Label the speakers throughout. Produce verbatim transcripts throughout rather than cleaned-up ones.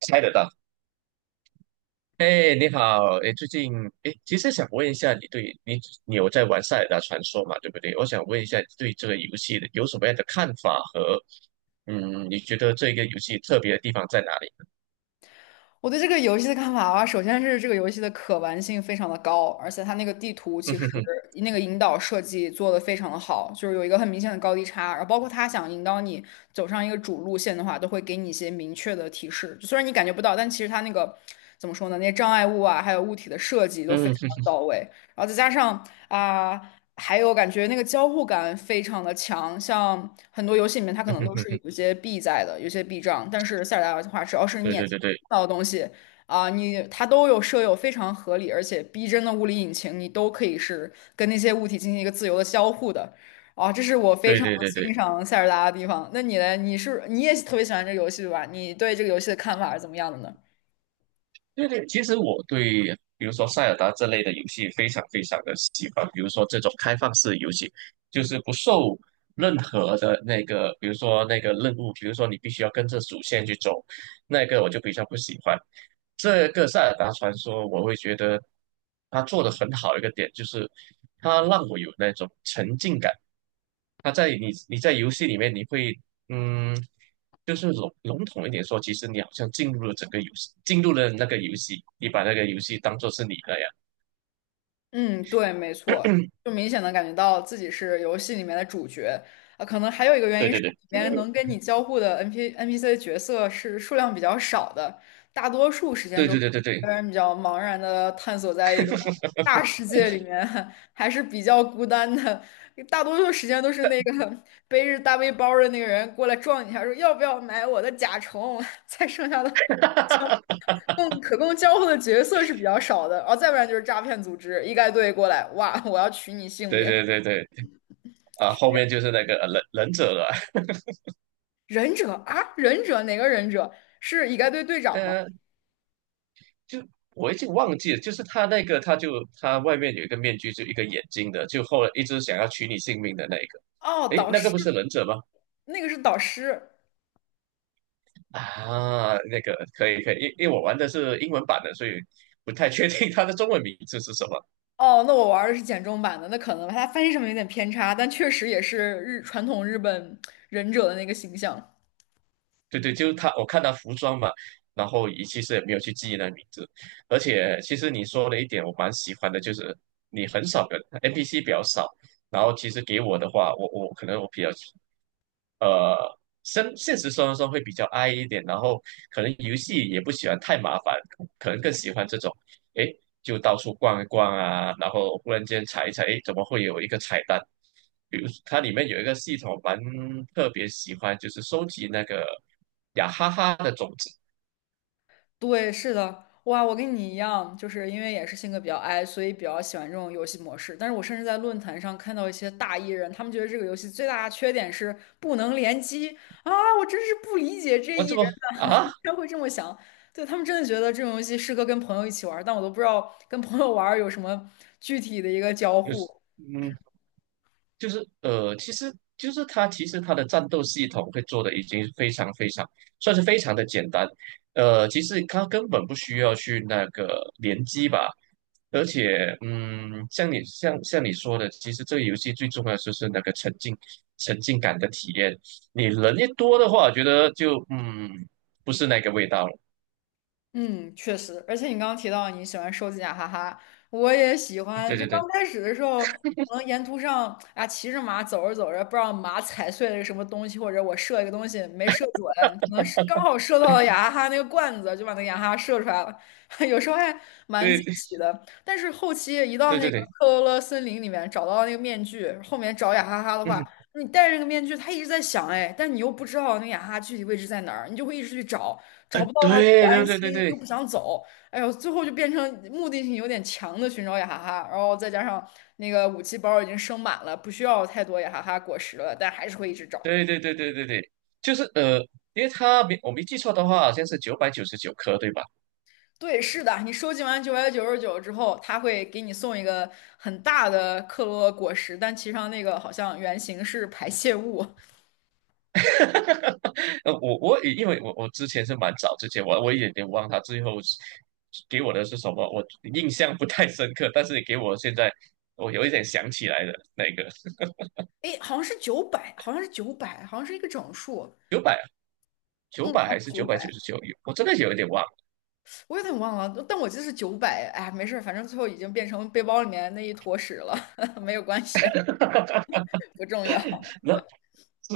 Speaker 1: 猜得到。哎，你好，哎，最近哎，其实想问一下，你对你你有在玩《塞尔达传说》嘛？对不对？我想问一下，你对这个游戏的有什么样的看法和嗯，你觉得这个游戏特别的地方在哪里？
Speaker 2: 我对这个游戏的看法啊，首先是这个游戏的可玩性非常的高，而且它那个地图
Speaker 1: 嗯
Speaker 2: 其实
Speaker 1: 哼哼，
Speaker 2: 那个引导设计做的非常的好，就是有一个很明显的高低差，然后包括它想引导你走上一个主路线的话，都会给你一些明确的提示，就虽然你感觉不到，但其实它那个怎么说呢，那些障碍物啊，还有物体的设计都非
Speaker 1: 嗯哼
Speaker 2: 常的
Speaker 1: 哼，
Speaker 2: 到位，然后再加上啊。还有感觉那个交互感非常的强，像很多游戏里面它可
Speaker 1: 嗯
Speaker 2: 能
Speaker 1: 哼
Speaker 2: 都
Speaker 1: 哼
Speaker 2: 是有
Speaker 1: 哼，
Speaker 2: 一些币在的，有些币障，但是塞尔达的话，只要是你
Speaker 1: 对
Speaker 2: 眼
Speaker 1: 对
Speaker 2: 前
Speaker 1: 对对
Speaker 2: 看到的东西啊、你它都有设有非常合理而且逼真的物理引擎，你都可以是跟那些物体进行一个自由的交互的，啊，这是我非
Speaker 1: 对
Speaker 2: 常
Speaker 1: 对对
Speaker 2: 欣
Speaker 1: 对。
Speaker 2: 赏塞尔达的地方。那你呢？你是你也特别喜欢这个游戏对吧？你对这个游戏的看法是怎么样的呢？
Speaker 1: 对对，其实我对比如说塞尔达这类的游戏非常非常的喜欢，比如说这种开放式游戏，就是不受任何的那个，比如说那个任务，比如说你必须要跟着主线去走，那个我就比较不喜欢。这个《塞尔达传说》，我会觉得它做的很好的一个点，就是它让我有那种沉浸感。它在你你在游戏里面，你会嗯，就是笼笼统一点说，其实你好像进入了整个游戏，进入了那个游戏，你把那个游戏当做是你那样。
Speaker 2: 嗯，对，没错，就明显的感觉到自己是游戏里面的主角啊。可能还有一个原
Speaker 1: 对
Speaker 2: 因是，
Speaker 1: 对对
Speaker 2: 里面能跟你交互的 N P N P C 角色是数量比较少的，大多数时间
Speaker 1: 对
Speaker 2: 都
Speaker 1: 对
Speaker 2: 是
Speaker 1: 对对
Speaker 2: 一
Speaker 1: 对
Speaker 2: 个人比较茫然的探索在一个大世界里面，还是比较孤单的。大多数时间都是那个背着大背包儿的那个人过来撞你一下，说要不要买我的甲虫，才剩下的 供可供交互的角色是比较少的，然后再不然就是诈骗组织，一概队过来，哇，我要取你性
Speaker 1: 对
Speaker 2: 命。
Speaker 1: 对对对，啊，后面就是那个呃忍忍者了。
Speaker 2: 忍者啊，忍者哪个忍者？是一概队队长吗？
Speaker 1: 就我已经忘记了，就是他那个，他就他外面有一个面具，就一个眼睛的，就后来一直想要取你性命的那一个。
Speaker 2: 哦，
Speaker 1: 诶，
Speaker 2: 导
Speaker 1: 那个
Speaker 2: 师，
Speaker 1: 不是忍者吗？
Speaker 2: 那个是导师。
Speaker 1: 啊，那个可以可以，因因为我玩的是英文版的，所以不太确定他的中文名字是什么。
Speaker 2: 哦，那我玩的是简中版的，那可能他翻译上面有点偏差，但确实也是日传统日本忍者的那个形象。
Speaker 1: 对对，就是他，我看他服装嘛，然后也其实也没有去记忆那名字，而且其实你说了一点，我蛮喜欢的，就是你很少跟 N P C 比较少，然后其实给我的话，我我可能我比较呃，生现实生活中会比较 i 一点，然后可能游戏也不喜欢太麻烦，可能更喜欢这种，诶，就到处逛一逛啊，然后忽然间查一查，诶，怎么会有一个彩蛋？比如它里面有一个系统蛮特别喜欢，就是收集那个雅哈哈的种子。
Speaker 2: 对，是的，哇，我跟你一样，就是因为也是性格比较 i，所以比较喜欢这种游戏模式。但是我甚至在论坛上看到一些大 E 人，他们觉得这个游戏最大的缺点是不能联机啊！我真是不理解这
Speaker 1: 我
Speaker 2: E
Speaker 1: 怎
Speaker 2: 人
Speaker 1: 么
Speaker 2: 呐，
Speaker 1: 啊，
Speaker 2: 他会这么想。对，他们真的觉得这种游戏适合跟朋友一起玩儿但我都不知道跟朋友玩儿有什么具体的一个交
Speaker 1: 有
Speaker 2: 互。
Speaker 1: 嗯。就是呃，其实就是它其实它的战斗系统会做的已经非常非常算是非常的简单，呃，其实它根本不需要去那个联机吧，而且嗯，像你像像你说的，其实这个游戏最重要的就是那个沉浸沉浸感的体验，你人一多的话，我觉得就嗯不是那个味道了，
Speaker 2: 嗯，确实，而且你刚刚提到你喜欢收集雅哈哈，我也喜欢。
Speaker 1: 对
Speaker 2: 就
Speaker 1: 对
Speaker 2: 刚
Speaker 1: 对
Speaker 2: 开始的时候，可能沿途上啊，骑着马走着走着，不知道马踩碎了个什么东西，或者我射一个东西没射准，可能是刚好射到了雅哈哈那个罐子，就把那个雅哈哈射出来了。有时候还蛮惊
Speaker 1: 对
Speaker 2: 喜的。但是后期一到
Speaker 1: 对
Speaker 2: 那
Speaker 1: 对
Speaker 2: 个
Speaker 1: 对，
Speaker 2: 克罗勒森林里面找到那个面具，后面找雅哈哈的话，
Speaker 1: 嗯，
Speaker 2: 你戴着那个面具，他一直在想哎，但你又不知道那个雅哈哈具体位置在哪儿，你就会一直去找。
Speaker 1: 呃，
Speaker 2: 找不到的话，又不
Speaker 1: 对对
Speaker 2: 安
Speaker 1: 对对
Speaker 2: 心，
Speaker 1: 对。
Speaker 2: 又不 想走，哎呦，最后就变成目的性有点强的寻找雅哈哈，然后再加上那个武器包已经升满了，不需要太多雅哈哈果实了，但还是会一直找。
Speaker 1: 对对对对对对，就是呃，因为它没我没记错的话，好像是九百九十九颗，对吧？
Speaker 2: 对，是的，你收集完九百九十九之后，他会给你送一个很大的克洛果实，但其实上那个好像原型是排泄物，
Speaker 1: 呃，我我也因为我我之前是蛮早之前，我我也有点忘它最后是给我的是什么，我印象不太深刻，但是你给我现在我有一点想起来的那个
Speaker 2: 哎，好像是九百，好像是九百，好像是一个整数，
Speaker 1: 九百九
Speaker 2: 嗯，
Speaker 1: 百
Speaker 2: 好像
Speaker 1: 还是
Speaker 2: 九
Speaker 1: 九百
Speaker 2: 百。
Speaker 1: 九十九，我真的有一点忘了。
Speaker 2: 我有点忘了，但我记得是九百。哎，没事儿，反正最后已经变成背包里面那一坨屎了，没有关系，不重要。
Speaker 1: 那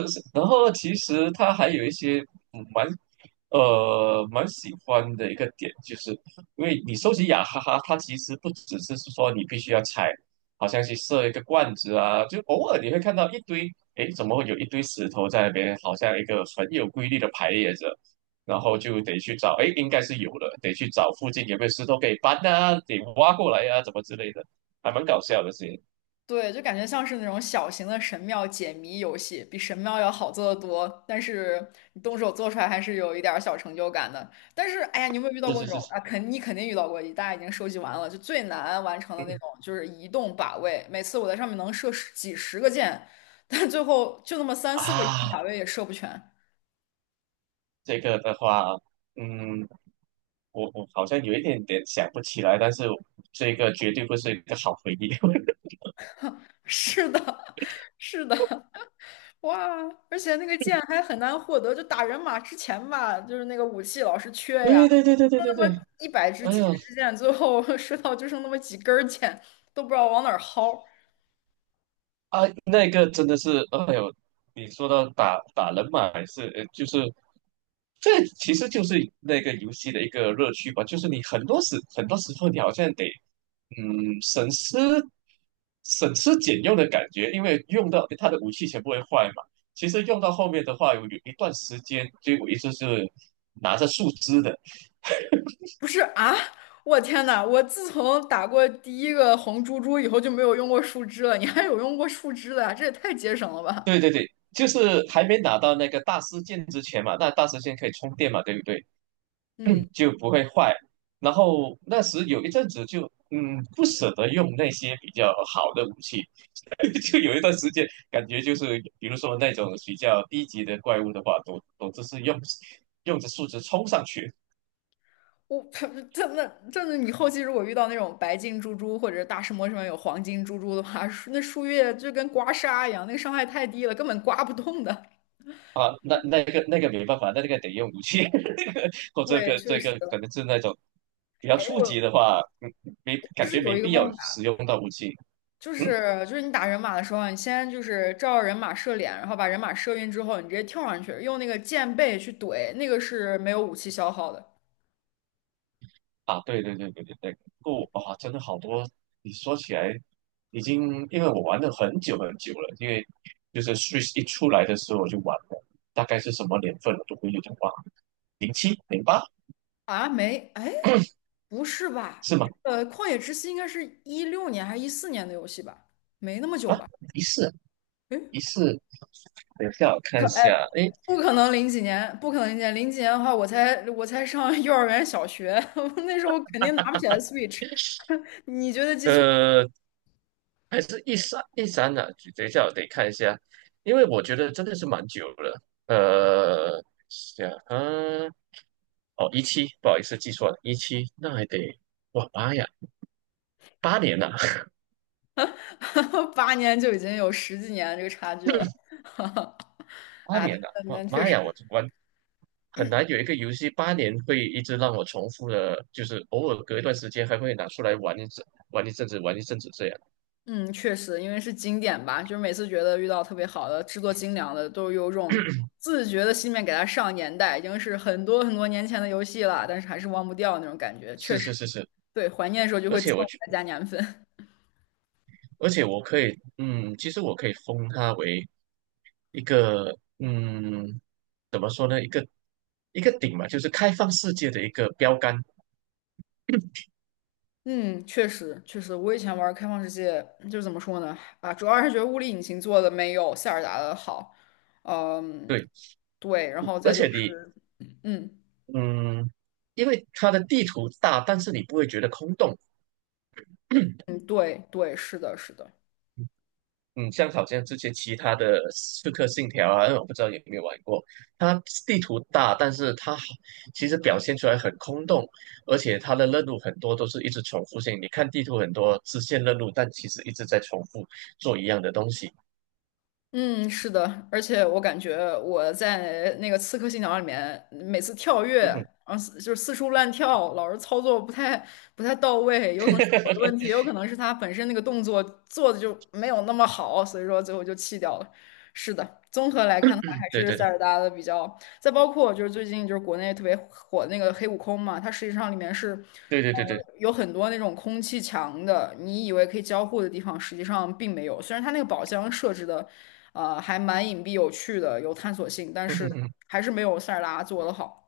Speaker 1: 是是，然后其实他还有一些嗯蛮呃蛮喜欢的一个点，就是因为你收集雅哈哈，它其实不只是说你必须要踩，好像去设一个罐子啊，就偶尔你会看到一堆，诶，怎么会有一堆石头在那边，好像一个很有规律的排列着，然后就得去找，诶，应该是有了，得去找附近有没有石头可以搬啊，得挖过来啊，怎么之类的，还蛮搞笑的事情。
Speaker 2: 对，就感觉像是那种小型的神庙解谜游戏，比神庙要好做得多。但是你动手做出来还是有一点儿小成就感的。但是，哎呀，你有没有遇到
Speaker 1: 是
Speaker 2: 过那
Speaker 1: 是
Speaker 2: 种
Speaker 1: 是，
Speaker 2: 啊？肯你肯定遇到过，大家已经收集完了，就最难完成的
Speaker 1: 嗯
Speaker 2: 那
Speaker 1: 嗯
Speaker 2: 种，就是移动靶位。每次我在上面能射十几十个箭，但最后就那么三四个移
Speaker 1: 啊，
Speaker 2: 动靶位也射不全。
Speaker 1: 这个的话，嗯，我我好像有一点点想不起来，但是这个绝对不是一个好回忆。
Speaker 2: 是的，是的。哇，而且那个剑还很难获得，就打人马之前吧，就是那个武器老是缺呀，
Speaker 1: 对对对对对
Speaker 2: 就
Speaker 1: 对
Speaker 2: 那
Speaker 1: 对，
Speaker 2: 么一百支、
Speaker 1: 哎
Speaker 2: 几
Speaker 1: 呦
Speaker 2: 十支箭，最后 射到就剩那么几根儿箭，都不知道往哪儿薅。
Speaker 1: 啊，那个真的是，哎呦，你说到打打人嘛，还是呃就是这其实就是那个游戏的一个乐趣吧，就是你很多时很多时候你好像得嗯，省吃省吃俭用的感觉，因为用到他的武器全部会坏嘛。其实用到后面的话，有有一段时间，就我一直是拿着树枝的，
Speaker 2: 不是啊，我天呐，我自从打过第一个红猪猪以后就没有用过树枝了，你还有用过树枝的呀？这也太节省了吧？
Speaker 1: 就是还没拿到那个大师剑之前嘛，那大师剑可以充电嘛，对不对？
Speaker 2: 嗯。
Speaker 1: 就不会坏。然后那时有一阵子就嗯不舍得用那些比较好的武器，就有一段时间感觉就是比如说那种比较低级的怪物的话，都都只是用用着数值冲上去
Speaker 2: 我 他真的真的，你后期如果遇到那种白金猪猪或者大石磨上面有黄金猪猪的话，树那树叶就跟刮痧一样，那个伤害太低了，根本刮不动的。
Speaker 1: 啊，那那个那个没办法，那个得用武器，那个或这
Speaker 2: 对，
Speaker 1: 个
Speaker 2: 确
Speaker 1: 这
Speaker 2: 实。
Speaker 1: 个可能是那种比较
Speaker 2: 哎，
Speaker 1: 初级
Speaker 2: 我
Speaker 1: 的话，嗯没
Speaker 2: 其
Speaker 1: 感
Speaker 2: 实
Speaker 1: 觉
Speaker 2: 有
Speaker 1: 没
Speaker 2: 一个
Speaker 1: 必
Speaker 2: 方
Speaker 1: 要
Speaker 2: 法，
Speaker 1: 使用到武器。
Speaker 2: 就
Speaker 1: 嗯。
Speaker 2: 是就是你打人马的时候啊，你先就是照人马射脸，然后把人马射晕之后，你直接跳上去，用那个箭背去怼，那个是没有武器消耗的。
Speaker 1: 啊，对对对对对对，不啊，真的好多。你说起来，已经因为我玩了很久很久了，因为就是 Switch 一出来的时候我就玩了，大概是什么年份我都有点忘了，零七 零八
Speaker 2: 啊，没，哎，不是吧？
Speaker 1: 是吗？
Speaker 2: 这个《旷野之息》应该是一六年还是一四年的游戏吧？没那么久
Speaker 1: 啊，
Speaker 2: 吧？
Speaker 1: 一四一四，等一下我看
Speaker 2: 可
Speaker 1: 一
Speaker 2: 哎，
Speaker 1: 下，诶，
Speaker 2: 不可能零几年，不可能零几年，零几年的话，我才我才上幼儿园、小学，我那时候肯定拿不起来 Switch。你绝对记错
Speaker 1: 呃，还是一三一三呢、等一下我得看一下，因为我觉得真的是蛮久了，呃，想啊，哦，一七，不好意思记错了，一七，那还得。哇妈呀！八年了，
Speaker 2: 了，八年就已经有十几年这个差距了。
Speaker 1: 八
Speaker 2: 啊，
Speaker 1: 年了，哇
Speaker 2: 那确
Speaker 1: 妈呀！我
Speaker 2: 实，
Speaker 1: 玩很难有一个游戏八年会一直让我重复的，就是偶尔隔一段时间还会拿出来玩一阵，玩一阵子，玩一阵子这样。
Speaker 2: 嗯，确实，因为是经典吧，就是每次觉得遇到特别好的、制作精良的，都有种 自觉的心愿给它上年代，已经是很多很多年前的游戏了，但是还是忘不掉那种感觉。确
Speaker 1: 是是
Speaker 2: 实，
Speaker 1: 是是，
Speaker 2: 对，怀念的时候就
Speaker 1: 而
Speaker 2: 会自
Speaker 1: 且
Speaker 2: 动
Speaker 1: 我
Speaker 2: 给
Speaker 1: 觉，
Speaker 2: 它加年份。
Speaker 1: 而且我可以，嗯，其实我可以封它为一个，嗯，怎么说呢，一个一个顶嘛，就是开放世界的一个标杆。
Speaker 2: 嗯，确实确实，我以前玩开放世界，就是怎么说呢？啊，主要还是觉得物理引擎做的没有塞尔达的好。嗯，
Speaker 1: 对，
Speaker 2: 对，然后
Speaker 1: 而
Speaker 2: 再
Speaker 1: 且
Speaker 2: 就
Speaker 1: 你，
Speaker 2: 是，嗯
Speaker 1: 嗯，因为它的地图大，但是你不会觉得空洞，
Speaker 2: 嗯，对对，是的，是的。
Speaker 1: 嗯，像好像这些其他的《刺客信条》啊，嗯我不知道有没有玩过。它地图大，但是它好其实表现出来很空洞，而且它的任务很多都是一直重复性。你看地图很多支线任务，但其实一直在重复做一样的东西。
Speaker 2: 嗯，是的，而且我感觉我在那个《刺客信条》里面，每次跳跃，然后四就是四处乱跳，老是操作不太不太到位，有可能是我的问题，也有可能是他本身那个动作做的就没有那么好，所以说最后就弃掉了。是的，综合来看的话，还
Speaker 1: 对
Speaker 2: 是
Speaker 1: 对
Speaker 2: 塞
Speaker 1: 对
Speaker 2: 尔达的比较，再包括就是最近就是国内特别火的那个黑悟空嘛，它实际上里面是。
Speaker 1: 对对对对对，
Speaker 2: 呃有很多那种空气墙的，你以为可以交互的地方，实际上并没有。虽然它那个宝箱设置的，呃，还蛮隐蔽有趣的，有探索性，但是 还是没有塞尔达做的好。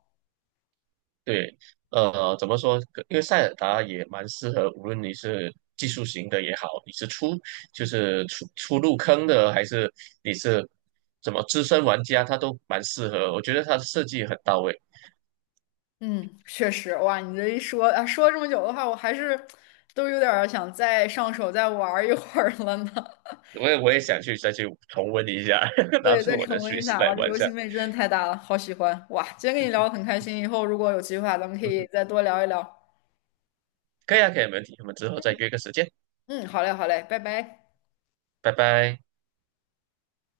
Speaker 1: 对，呃，怎么说？因为塞尔达也蛮适合，无论你是技术型的也好，你是初就是初初入坑的，还是你是怎么资深玩家，它都蛮适合。我觉得它的设计很到位，
Speaker 2: 嗯，确实，哇，你这一说啊，说了这么久的话，我还是都有点儿想再上手再玩儿一会儿了呢。
Speaker 1: 我也我也想去再去重温一下，拿
Speaker 2: 对，
Speaker 1: 出
Speaker 2: 再
Speaker 1: 我的
Speaker 2: 重温一
Speaker 1: Switch
Speaker 2: 下，
Speaker 1: 来
Speaker 2: 哇，这
Speaker 1: 玩一
Speaker 2: 游
Speaker 1: 下。
Speaker 2: 戏魅力真的太大了，好喜欢！哇，今天跟你聊得很开心，以后如果有机会啊，咱们可
Speaker 1: 嗯
Speaker 2: 以
Speaker 1: 哼，
Speaker 2: 再多聊一聊。
Speaker 1: 可以啊，可以，没问题。我们之后再约个时间，
Speaker 2: 嗯，好嘞，好嘞，拜拜。
Speaker 1: 拜拜。